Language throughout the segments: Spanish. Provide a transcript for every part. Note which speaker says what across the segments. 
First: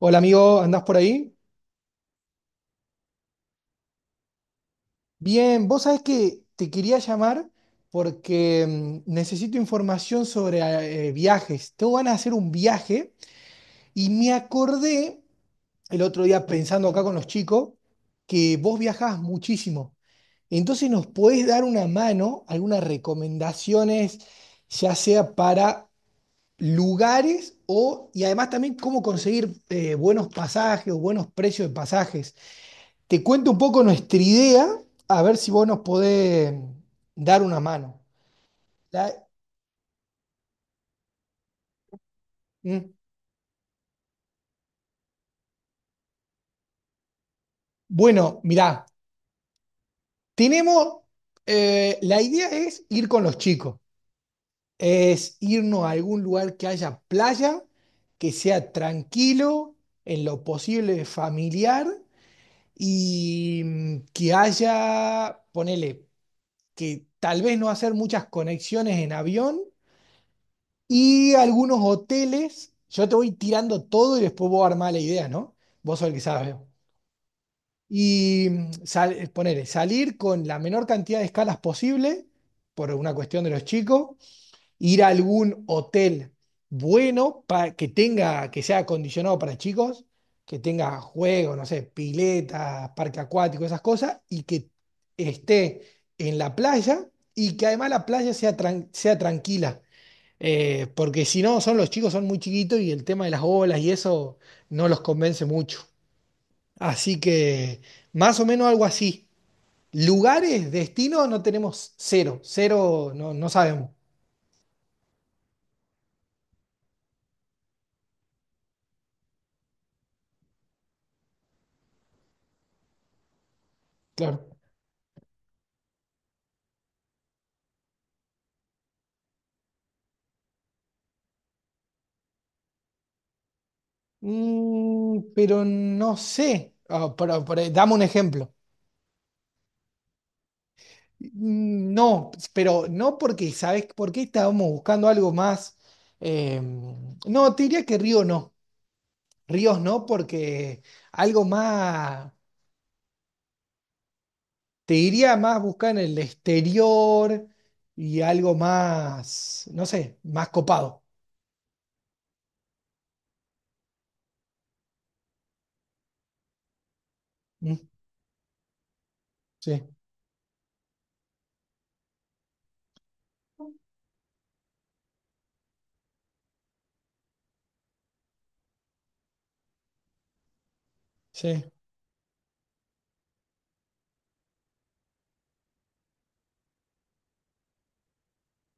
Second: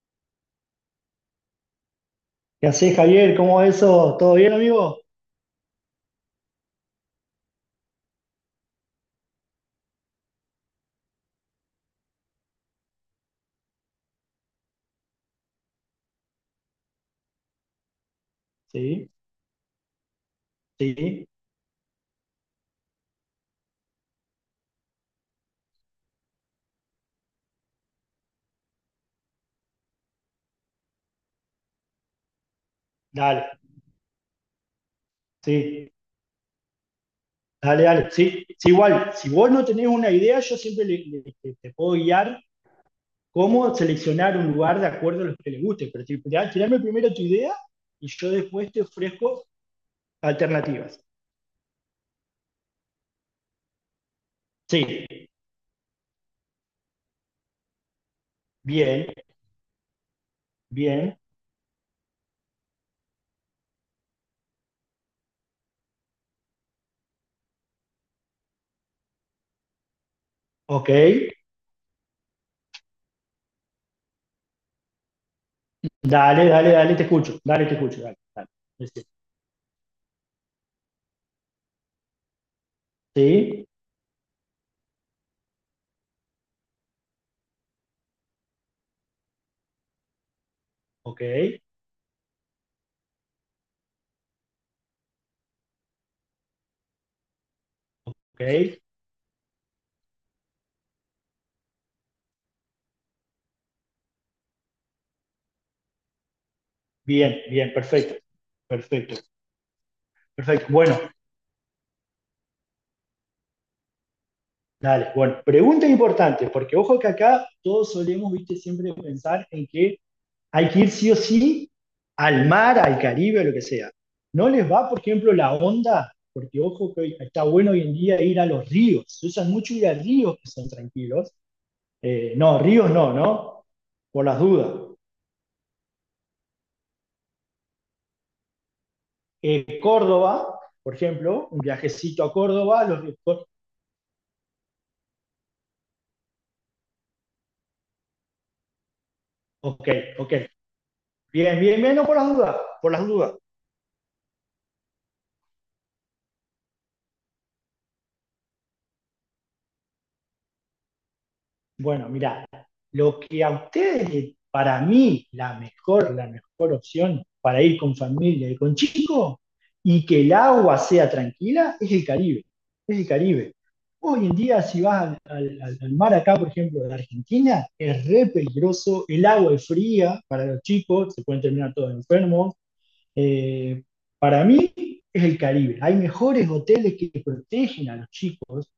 Speaker 1: Hola amigo, ¿andás por ahí?
Speaker 2: ¿Qué haces, Javier? ¿Cómo va eso? ¿Todo bien, amigo?
Speaker 1: Bien, vos sabés que te quería llamar porque necesito información sobre viajes. Tengo ganas de hacer un viaje y me acordé el otro día pensando acá con los chicos que vos
Speaker 2: Sí,
Speaker 1: viajás muchísimo. Entonces nos
Speaker 2: sí,
Speaker 1: podés dar una mano, algunas recomendaciones, ya sea para lugares o, y además también cómo conseguir buenos pasajes o buenos precios de pasajes. Te
Speaker 2: dale,
Speaker 1: cuento un poco nuestra idea, a ver si vos nos
Speaker 2: sí,
Speaker 1: podés dar una
Speaker 2: dale,
Speaker 1: mano.
Speaker 2: dale. Sí, sí, igual,
Speaker 1: La-
Speaker 2: si vos no tenés una idea, yo siempre te puedo guiar
Speaker 1: Mm.
Speaker 2: cómo seleccionar un lugar de acuerdo a lo que le guste, pero tirame primero tu idea y yo
Speaker 1: Bueno,
Speaker 2: después te
Speaker 1: mirá,
Speaker 2: ofrezco
Speaker 1: tenemos,
Speaker 2: alternativas.
Speaker 1: la idea es ir con los chicos,
Speaker 2: Sí,
Speaker 1: es irnos a algún lugar que haya playa, que sea
Speaker 2: bien,
Speaker 1: tranquilo, en lo posible
Speaker 2: bien,
Speaker 1: familiar y que haya, ponele, que tal vez no hacer muchas conexiones en avión.
Speaker 2: ok,
Speaker 1: Y algunos hoteles, yo te voy tirando todo y después vos armás la idea, ¿no? Vos sos el que
Speaker 2: dale,
Speaker 1: sabes.
Speaker 2: dale, dale, te escucho, dale, te escucho, dale,
Speaker 1: Y
Speaker 2: dale.
Speaker 1: ponele, salir con la menor cantidad de escalas posible, por una cuestión de los
Speaker 2: Sí,
Speaker 1: chicos, ir a algún hotel bueno que tenga, que sea acondicionado para chicos, que tenga
Speaker 2: ok,
Speaker 1: juegos, no sé, piletas, parque acuático, esas cosas, y que esté en la playa y que además la playa
Speaker 2: ok,
Speaker 1: sea, sea tranquila, porque si no, son los chicos, son muy chiquitos y el tema de las olas y eso no los convence mucho. Así
Speaker 2: bien, bien,
Speaker 1: que
Speaker 2: perfecto.
Speaker 1: más o menos algo
Speaker 2: Perfecto.
Speaker 1: así. Lugares,
Speaker 2: Perfecto. Bueno,
Speaker 1: destinos no tenemos, cero. Cero, no, no sabemos.
Speaker 2: dale. Bueno, pregunta importante, porque ojo que acá todos solemos, viste, siempre pensar en que hay que ir sí o sí al mar, al Caribe, lo que sea. ¿No
Speaker 1: Claro.
Speaker 2: les va, por ejemplo, la onda? Porque ojo que está bueno hoy en día ir a los ríos. Se usan mucho ir a ríos que son tranquilos. No, ríos no, ¿no? Por las dudas.
Speaker 1: Mm, pero no sé. Ah, pero dame un ejemplo.
Speaker 2: Córdoba, por ejemplo, un
Speaker 1: Mm,
Speaker 2: viajecito
Speaker 1: no,
Speaker 2: a Córdoba,
Speaker 1: pero
Speaker 2: los ríos.
Speaker 1: no porque, ¿sabes por qué estábamos buscando algo más? eh, no, te diría que río no. Ríos
Speaker 2: Ok,
Speaker 1: no,
Speaker 2: ok.
Speaker 1: porque algo
Speaker 2: Bien, bien, bien, no por las
Speaker 1: más.
Speaker 2: dudas, por las dudas.
Speaker 1: Te diría más buscar en el exterior y algo más, no sé, más copado.
Speaker 2: Bueno, mira, lo que a ustedes, para mí, la mejor opción para
Speaker 1: Mm,
Speaker 2: ir con familia y con chicos
Speaker 1: sí,
Speaker 2: y que el agua sea tranquila es el Caribe, es el Caribe. Hoy en día, si vas al mar acá, por ejemplo, de Argentina, es re peligroso, el agua es fría para los chicos, se pueden
Speaker 1: sí.
Speaker 2: terminar todos enfermos, eh, para mí es el Caribe. Hay mejores hoteles que protegen a los chicos.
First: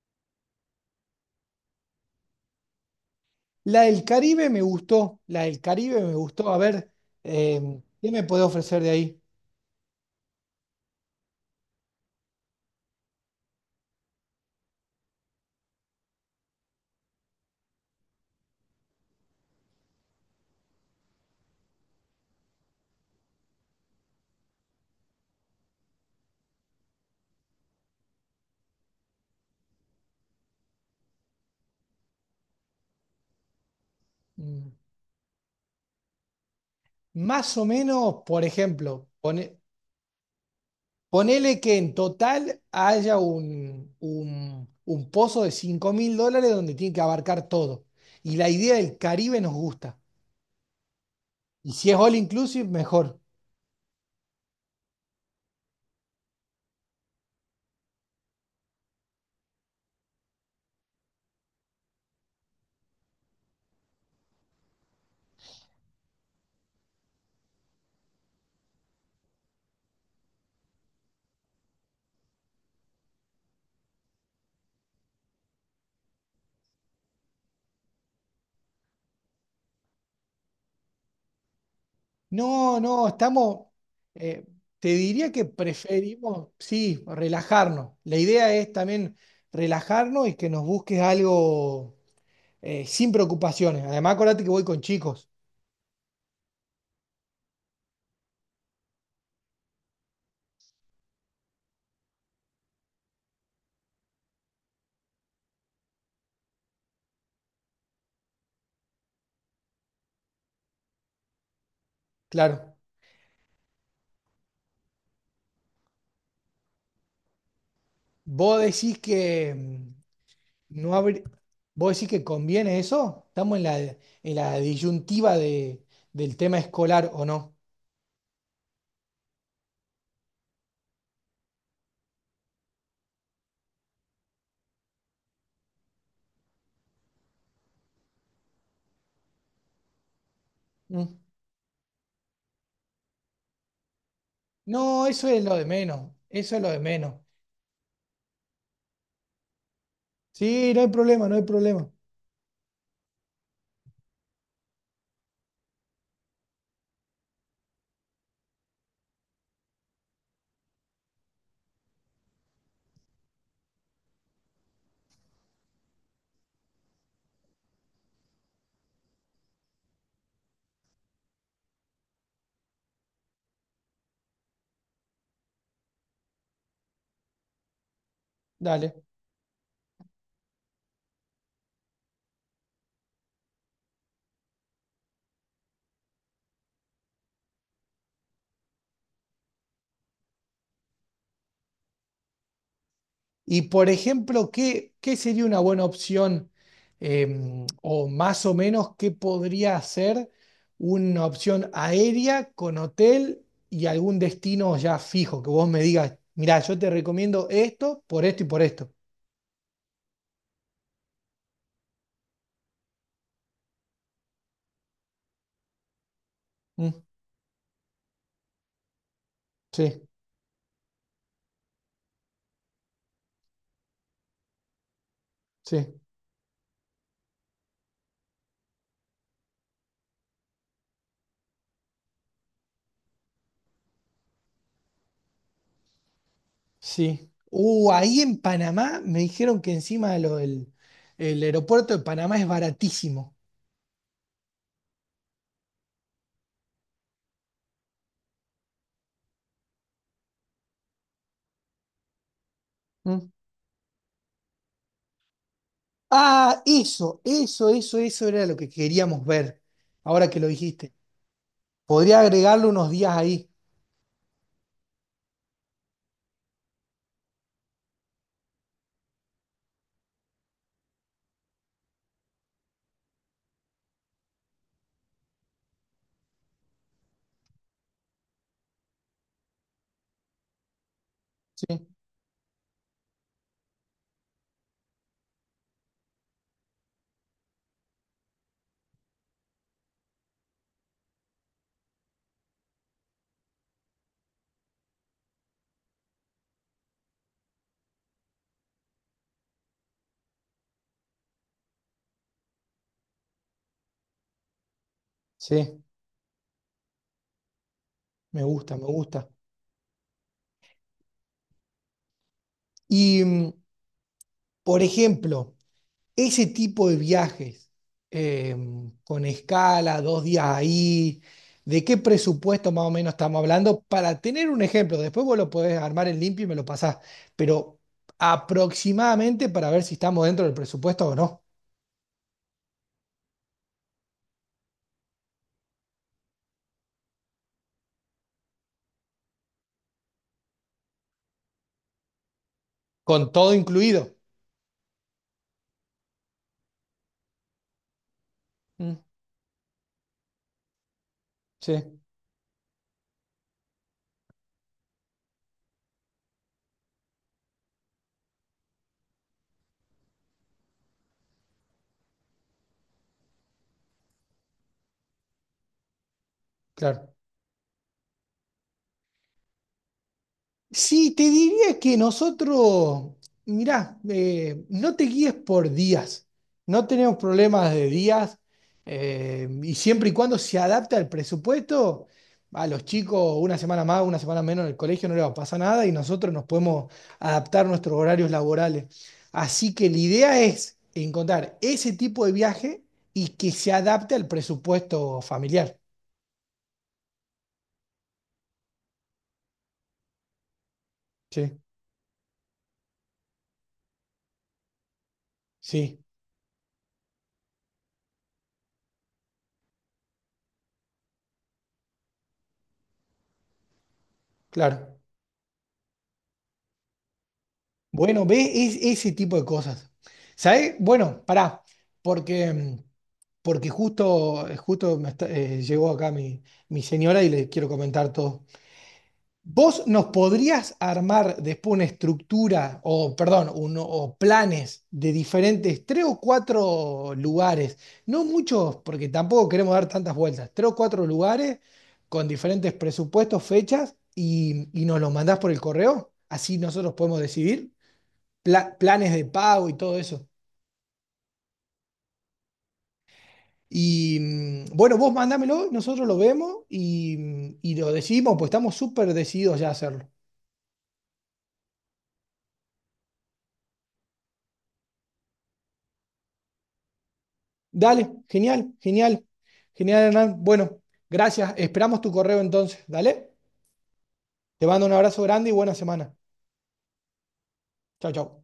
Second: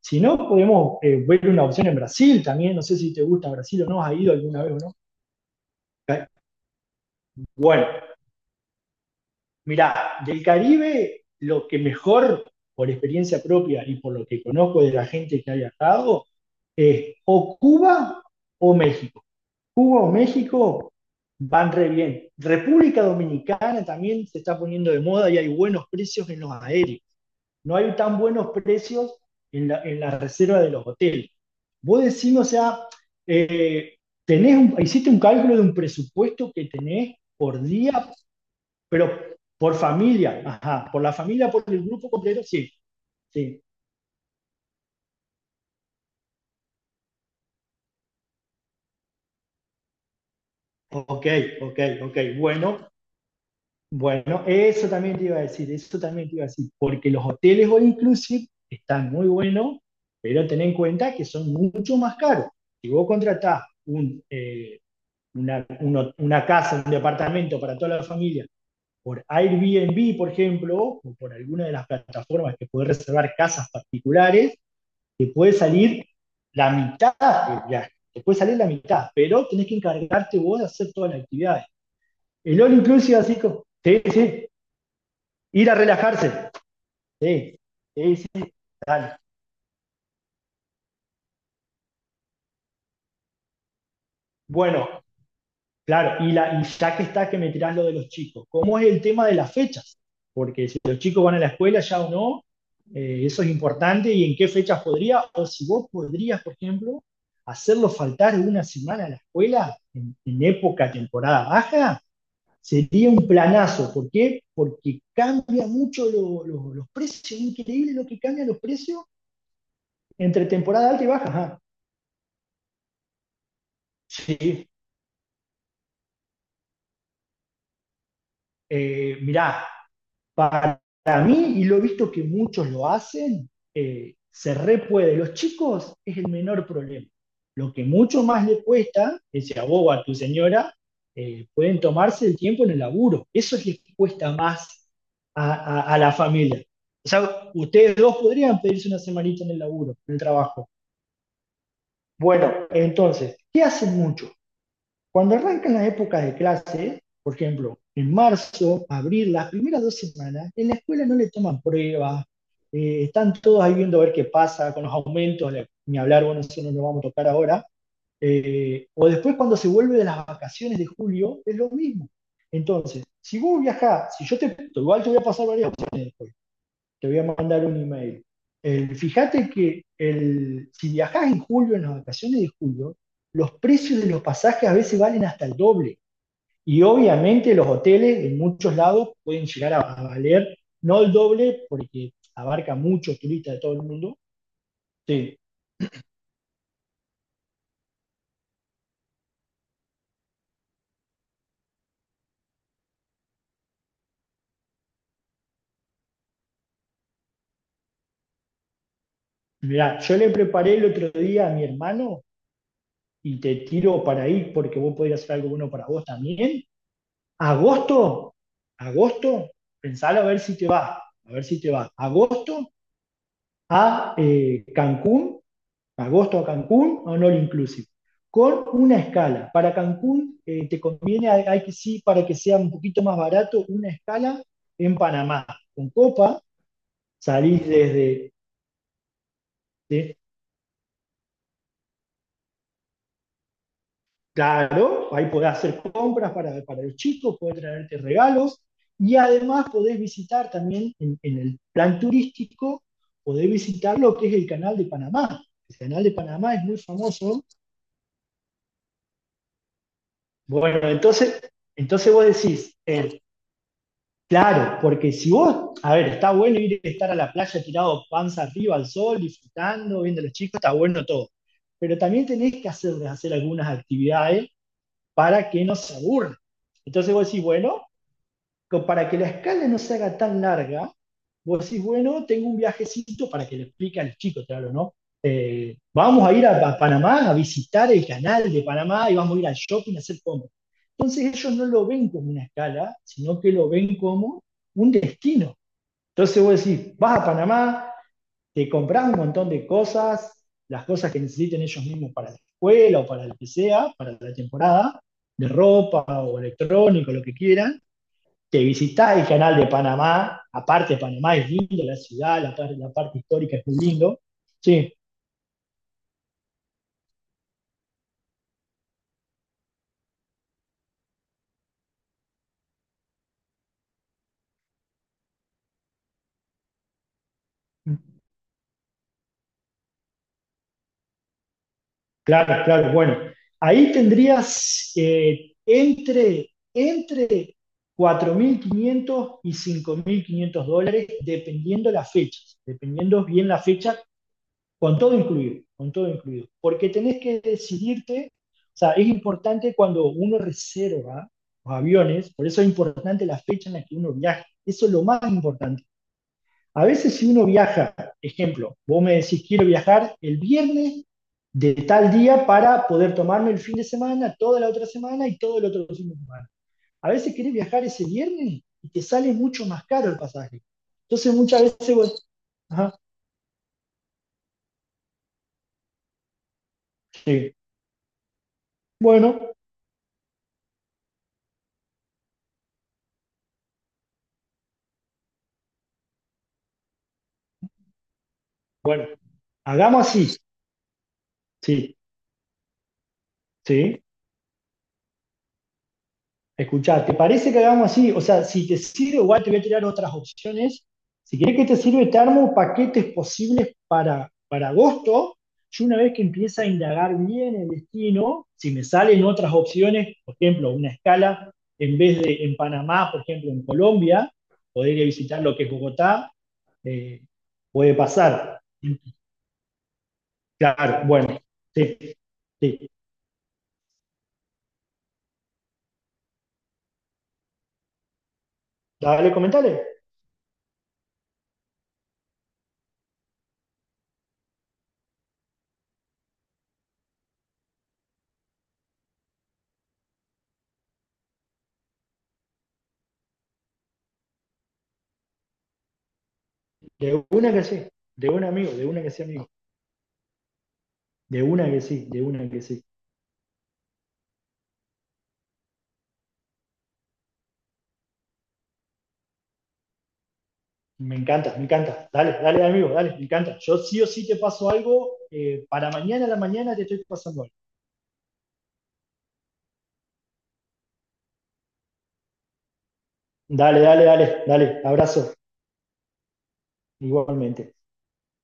Speaker 2: Si no, podemos ver una opción en Brasil también. No sé si te gusta
Speaker 1: La
Speaker 2: Brasil o no,
Speaker 1: del
Speaker 2: has ido
Speaker 1: Caribe me
Speaker 2: alguna vez o no.
Speaker 1: gustó, la del Caribe me gustó. A ver,
Speaker 2: Bueno,
Speaker 1: ¿qué me puede ofrecer de ahí?
Speaker 2: mirá, del Caribe lo que mejor, por experiencia propia y por lo que conozco de la gente que ha viajado, es o Cuba o México. Cuba o México van re bien. República Dominicana también se está poniendo de moda y hay buenos precios en los aéreos. No hay tan buenos precios en la reserva de los hoteles. Vos decís, o sea, eh,
Speaker 1: Mm,
Speaker 2: hiciste un cálculo de un presupuesto que tenés
Speaker 1: más
Speaker 2: por
Speaker 1: o
Speaker 2: día,
Speaker 1: menos, por
Speaker 2: pero
Speaker 1: ejemplo,
Speaker 2: por familia, ajá, por la familia,
Speaker 1: ponele
Speaker 2: por
Speaker 1: que
Speaker 2: el
Speaker 1: en
Speaker 2: grupo completo,
Speaker 1: total
Speaker 2: sí,
Speaker 1: haya
Speaker 2: sí.
Speaker 1: un pozo de 5.000 dólares donde tiene que abarcar todo. Y la idea del Caribe nos gusta.
Speaker 2: Ok,
Speaker 1: Y
Speaker 2: ok,
Speaker 1: si es
Speaker 2: ok,
Speaker 1: all inclusive,
Speaker 2: bueno,
Speaker 1: mejor.
Speaker 2: bueno, eso también te iba a decir, eso también te iba a decir, porque los hoteles all inclusive están muy buenos, pero ten en cuenta que son mucho más caros. Si vos contratás una casa, un departamento para toda la familia por Airbnb, por ejemplo, o por alguna de las plataformas que puede reservar casas particulares, te puede salir la mitad, ya, te puede salir la mitad, pero tenés que encargarte vos de hacer todas las actividades. El all
Speaker 1: No, no,
Speaker 2: inclusive, así como,
Speaker 1: estamos,
Speaker 2: sí,
Speaker 1: eh,
Speaker 2: sí,
Speaker 1: te diría que
Speaker 2: ir a
Speaker 1: preferimos,
Speaker 2: relajarse,
Speaker 1: sí,
Speaker 2: sí,
Speaker 1: relajarnos. La
Speaker 2: sí,
Speaker 1: idea
Speaker 2: sí,
Speaker 1: es también
Speaker 2: dale.
Speaker 1: relajarnos y que nos busques algo sin preocupaciones. Además, acordate que voy con
Speaker 2: Bueno,
Speaker 1: chicos,
Speaker 2: claro, y ya que está que me tirás lo de los chicos, ¿cómo es el tema de las fechas? Porque si los chicos van a la escuela ya o no, eso es importante y en qué fechas podría, o si vos podrías, por ejemplo, hacerlo faltar una semana a la escuela en época temporada baja,
Speaker 1: claro.
Speaker 2: sería un planazo. ¿Por qué? Porque cambia mucho los precios, increíble lo que cambian los
Speaker 1: Vos decís
Speaker 2: precios
Speaker 1: que mm,
Speaker 2: entre temporada
Speaker 1: no
Speaker 2: alta y
Speaker 1: habr-
Speaker 2: baja. Ajá.
Speaker 1: Vos decís que conviene eso. Estamos en la
Speaker 2: Sí,
Speaker 1: disyuntiva de, del tema escolar o no.
Speaker 2: mirá, para mí, y lo he visto que muchos lo hacen, se re puede. Los chicos es el menor problema. Lo que mucho más le cuesta, que sea vos o a tu señora,
Speaker 1: Mm.
Speaker 2: pueden tomarse el tiempo en el laburo. Eso es lo que cuesta más
Speaker 1: No, eso es
Speaker 2: a,
Speaker 1: lo de
Speaker 2: a, a, la
Speaker 1: menos, eso es
Speaker 2: familia.
Speaker 1: lo de
Speaker 2: O
Speaker 1: menos.
Speaker 2: sea, ustedes dos podrían pedirse una semanita en el laburo, en el trabajo.
Speaker 1: Sí, no hay problema, no hay problema.
Speaker 2: Bueno, entonces, ¿qué hacen mucho? Cuando arrancan las épocas de clase, por ejemplo, en marzo, abril, las primeras dos semanas, en la escuela no le toman pruebas, están todos ahí viendo a ver qué pasa con los aumentos, ni hablar, bueno, eso no lo vamos a tocar ahora. O después cuando se vuelve de las vacaciones de julio, es lo mismo. Entonces, si vos viajás, si yo te, igual te voy a pasar varias opciones, te voy a mandar un email.
Speaker 1: Dale.
Speaker 2: Fíjate que si viajás en julio, en las vacaciones de julio, los precios de los pasajes a veces valen hasta el doble. Y obviamente los hoteles en muchos lados pueden llegar a valer, no el doble, porque abarca muchos turistas de
Speaker 1: Y
Speaker 2: todo el
Speaker 1: por
Speaker 2: mundo.
Speaker 1: ejemplo, ¿qué, qué
Speaker 2: Sí.
Speaker 1: sería una buena opción, o más o menos qué podría ser una opción aérea con hotel y algún destino ya fijo? Que vos me digas, mirá, yo te recomiendo esto por esto y por esto.
Speaker 2: Mirá, yo le preparé el otro día a mi hermano y te tiro para ahí porque vos podés hacer algo bueno para vos también.
Speaker 1: Mm,
Speaker 2: Agosto, agosto,
Speaker 1: sí,
Speaker 2: pensalo a ver si te va, a ver si te va. Agosto a Cancún,
Speaker 1: sí,
Speaker 2: agosto a Cancún, o no all inclusive, con una escala. Para Cancún te conviene, hay que sí, para que sea un poquito más barato, una escala en Panamá. Con Copa
Speaker 1: sí.
Speaker 2: salís
Speaker 1: Ahí en Panamá me dijeron que encima
Speaker 2: de-
Speaker 1: de lo del el aeropuerto de Panamá es baratísimo.
Speaker 2: claro, ahí podés hacer compras para los chicos, podés traerte regalos y además podés visitar también en el plan turístico,
Speaker 1: Mm.
Speaker 2: podés visitar lo que es el canal de Panamá. El canal de Panamá
Speaker 1: Ah,
Speaker 2: es muy
Speaker 1: eso,
Speaker 2: famoso.
Speaker 1: eso, eso, eso era lo que queríamos ver, ahora que lo
Speaker 2: Bueno,
Speaker 1: dijiste.
Speaker 2: entonces,
Speaker 1: Podría
Speaker 2: vos
Speaker 1: agregarle
Speaker 2: decís,
Speaker 1: unos días ahí.
Speaker 2: claro, porque si vos, a ver, está bueno ir a estar a la playa tirado panza arriba al sol, disfrutando, viendo a los chicos, está bueno todo. Pero también tenés que hacerles hacer algunas actividades para que no se aburran. Entonces vos decís, bueno, para que la escala no se haga tan larga, vos decís,
Speaker 1: Sí,
Speaker 2: bueno, tengo un viajecito para que le explique a los chicos, claro, ¿no? Vamos a ir a Panamá a visitar el canal de Panamá y vamos a ir al shopping a hacer compras. Entonces ellos no lo ven como una escala, sino que lo ven como un destino. Entonces vos decís, vas a Panamá, te compras un montón de cosas, las cosas que necesiten ellos mismos para la escuela o para lo que sea, para la temporada, de
Speaker 1: sí,
Speaker 2: ropa o electrónico, lo que quieran,
Speaker 1: me
Speaker 2: te
Speaker 1: gusta, me
Speaker 2: visitás
Speaker 1: gusta.
Speaker 2: el canal de Panamá, aparte Panamá es lindo, la ciudad, la parte
Speaker 1: Y,
Speaker 2: histórica es muy lindo.
Speaker 1: por
Speaker 2: Sí,
Speaker 1: ejemplo, ese tipo de viajes, eh, con escala, 2 días ahí, ¿de qué presupuesto más o menos estamos hablando? Para tener un ejemplo, después vos lo podés armar en limpio y me lo pasás, pero aproximadamente para ver si estamos dentro del presupuesto o no,
Speaker 2: claro, claro, bueno. Ahí tendrías entre 4.500 y 5.500 dólares, dependiendo las fechas, dependiendo
Speaker 1: con
Speaker 2: bien
Speaker 1: todo
Speaker 2: la fecha.
Speaker 1: incluido.
Speaker 2: Con todo incluido, con todo incluido. Porque tenés que decidirte, o sea,
Speaker 1: Mm,
Speaker 2: es importante cuando uno reserva
Speaker 1: sí,
Speaker 2: los aviones, por eso es importante la fecha en la que uno viaja. Eso es lo más importante. A veces si uno viaja, ejemplo, vos me decís quiero viajar el viernes de tal día para poder tomarme el fin de semana, toda la otra semana y todo el otro fin de semana. A
Speaker 1: claro.
Speaker 2: veces querés viajar ese viernes y te sale mucho más caro el pasaje.
Speaker 1: Sí, te
Speaker 2: Entonces muchas
Speaker 1: diría
Speaker 2: veces
Speaker 1: que
Speaker 2: vos, ajá,
Speaker 1: nosotros, mirá, no te guíes por días, no tenemos
Speaker 2: sí.
Speaker 1: problemas de días,
Speaker 2: bueno,
Speaker 1: y siempre y cuando se adapte al presupuesto, a los chicos una semana más, una semana menos en el colegio no les va a pasar nada y nosotros nos podemos adaptar a nuestros horarios laborales.
Speaker 2: Bueno,
Speaker 1: Así que la
Speaker 2: hagamos así,
Speaker 1: idea es encontrar ese
Speaker 2: sí,
Speaker 1: tipo de viaje y que se
Speaker 2: sí.
Speaker 1: adapte al presupuesto familiar.
Speaker 2: Escuchá, ¿te parece que hagamos así? O sea, si te sirve, igual te voy a tirar otras opciones. Si querés
Speaker 1: Sí,
Speaker 2: que te sirve, te armo paquetes posibles para agosto. Yo una
Speaker 1: sí,
Speaker 2: vez que empieza a indagar bien el destino, si me salen otras opciones, por ejemplo, una escala, en vez de en Panamá, por ejemplo, en Colombia, poder
Speaker 1: claro.
Speaker 2: ir a visitar lo que es Bogotá, eh, puede
Speaker 1: Bueno,
Speaker 2: pasar.
Speaker 1: ve es, ese tipo de cosas. ¿Sabes?
Speaker 2: Claro,
Speaker 1: Bueno,
Speaker 2: bueno,
Speaker 1: pará,
Speaker 2: sí,
Speaker 1: porque, mm,
Speaker 2: sí.
Speaker 1: porque justo, justo me está-, llegó acá mi señora y le quiero comentar todo.
Speaker 2: Dale, comentale.
Speaker 1: ¿Vos nos podrías armar después una estructura, o perdón, uno, o planes de diferentes, tres o cuatro lugares? No muchos, porque tampoco queremos dar tantas vueltas. Tres o cuatro lugares con diferentes presupuestos, fechas, y nos los mandás por el correo. Así nosotros podemos
Speaker 2: De una que
Speaker 1: decidir
Speaker 2: sí, de un amigo, de una que
Speaker 1: planes
Speaker 2: sí,
Speaker 1: de
Speaker 2: amigo.
Speaker 1: pago y todo eso.
Speaker 2: De una que sí, de una que sí.
Speaker 1: Y bueno, vos mandámelo, nosotros lo vemos y y lo decimos, pues estamos súper decididos ya a hacerlo.
Speaker 2: Me encanta, me encanta. Dale, dale, amigo, dale, me encanta. Yo sí o sí te paso algo. Para mañana a la mañana te estoy pasando algo.
Speaker 1: Dale, genial, genial, genial, Hernán. Bueno, gracias. Esperamos tu correo entonces. Dale.
Speaker 2: Dale, dale, dale,
Speaker 1: Te
Speaker 2: dale.
Speaker 1: mando un abrazo
Speaker 2: Abrazo,
Speaker 1: grande y buena semana.
Speaker 2: igualmente.
Speaker 1: Chao, chao.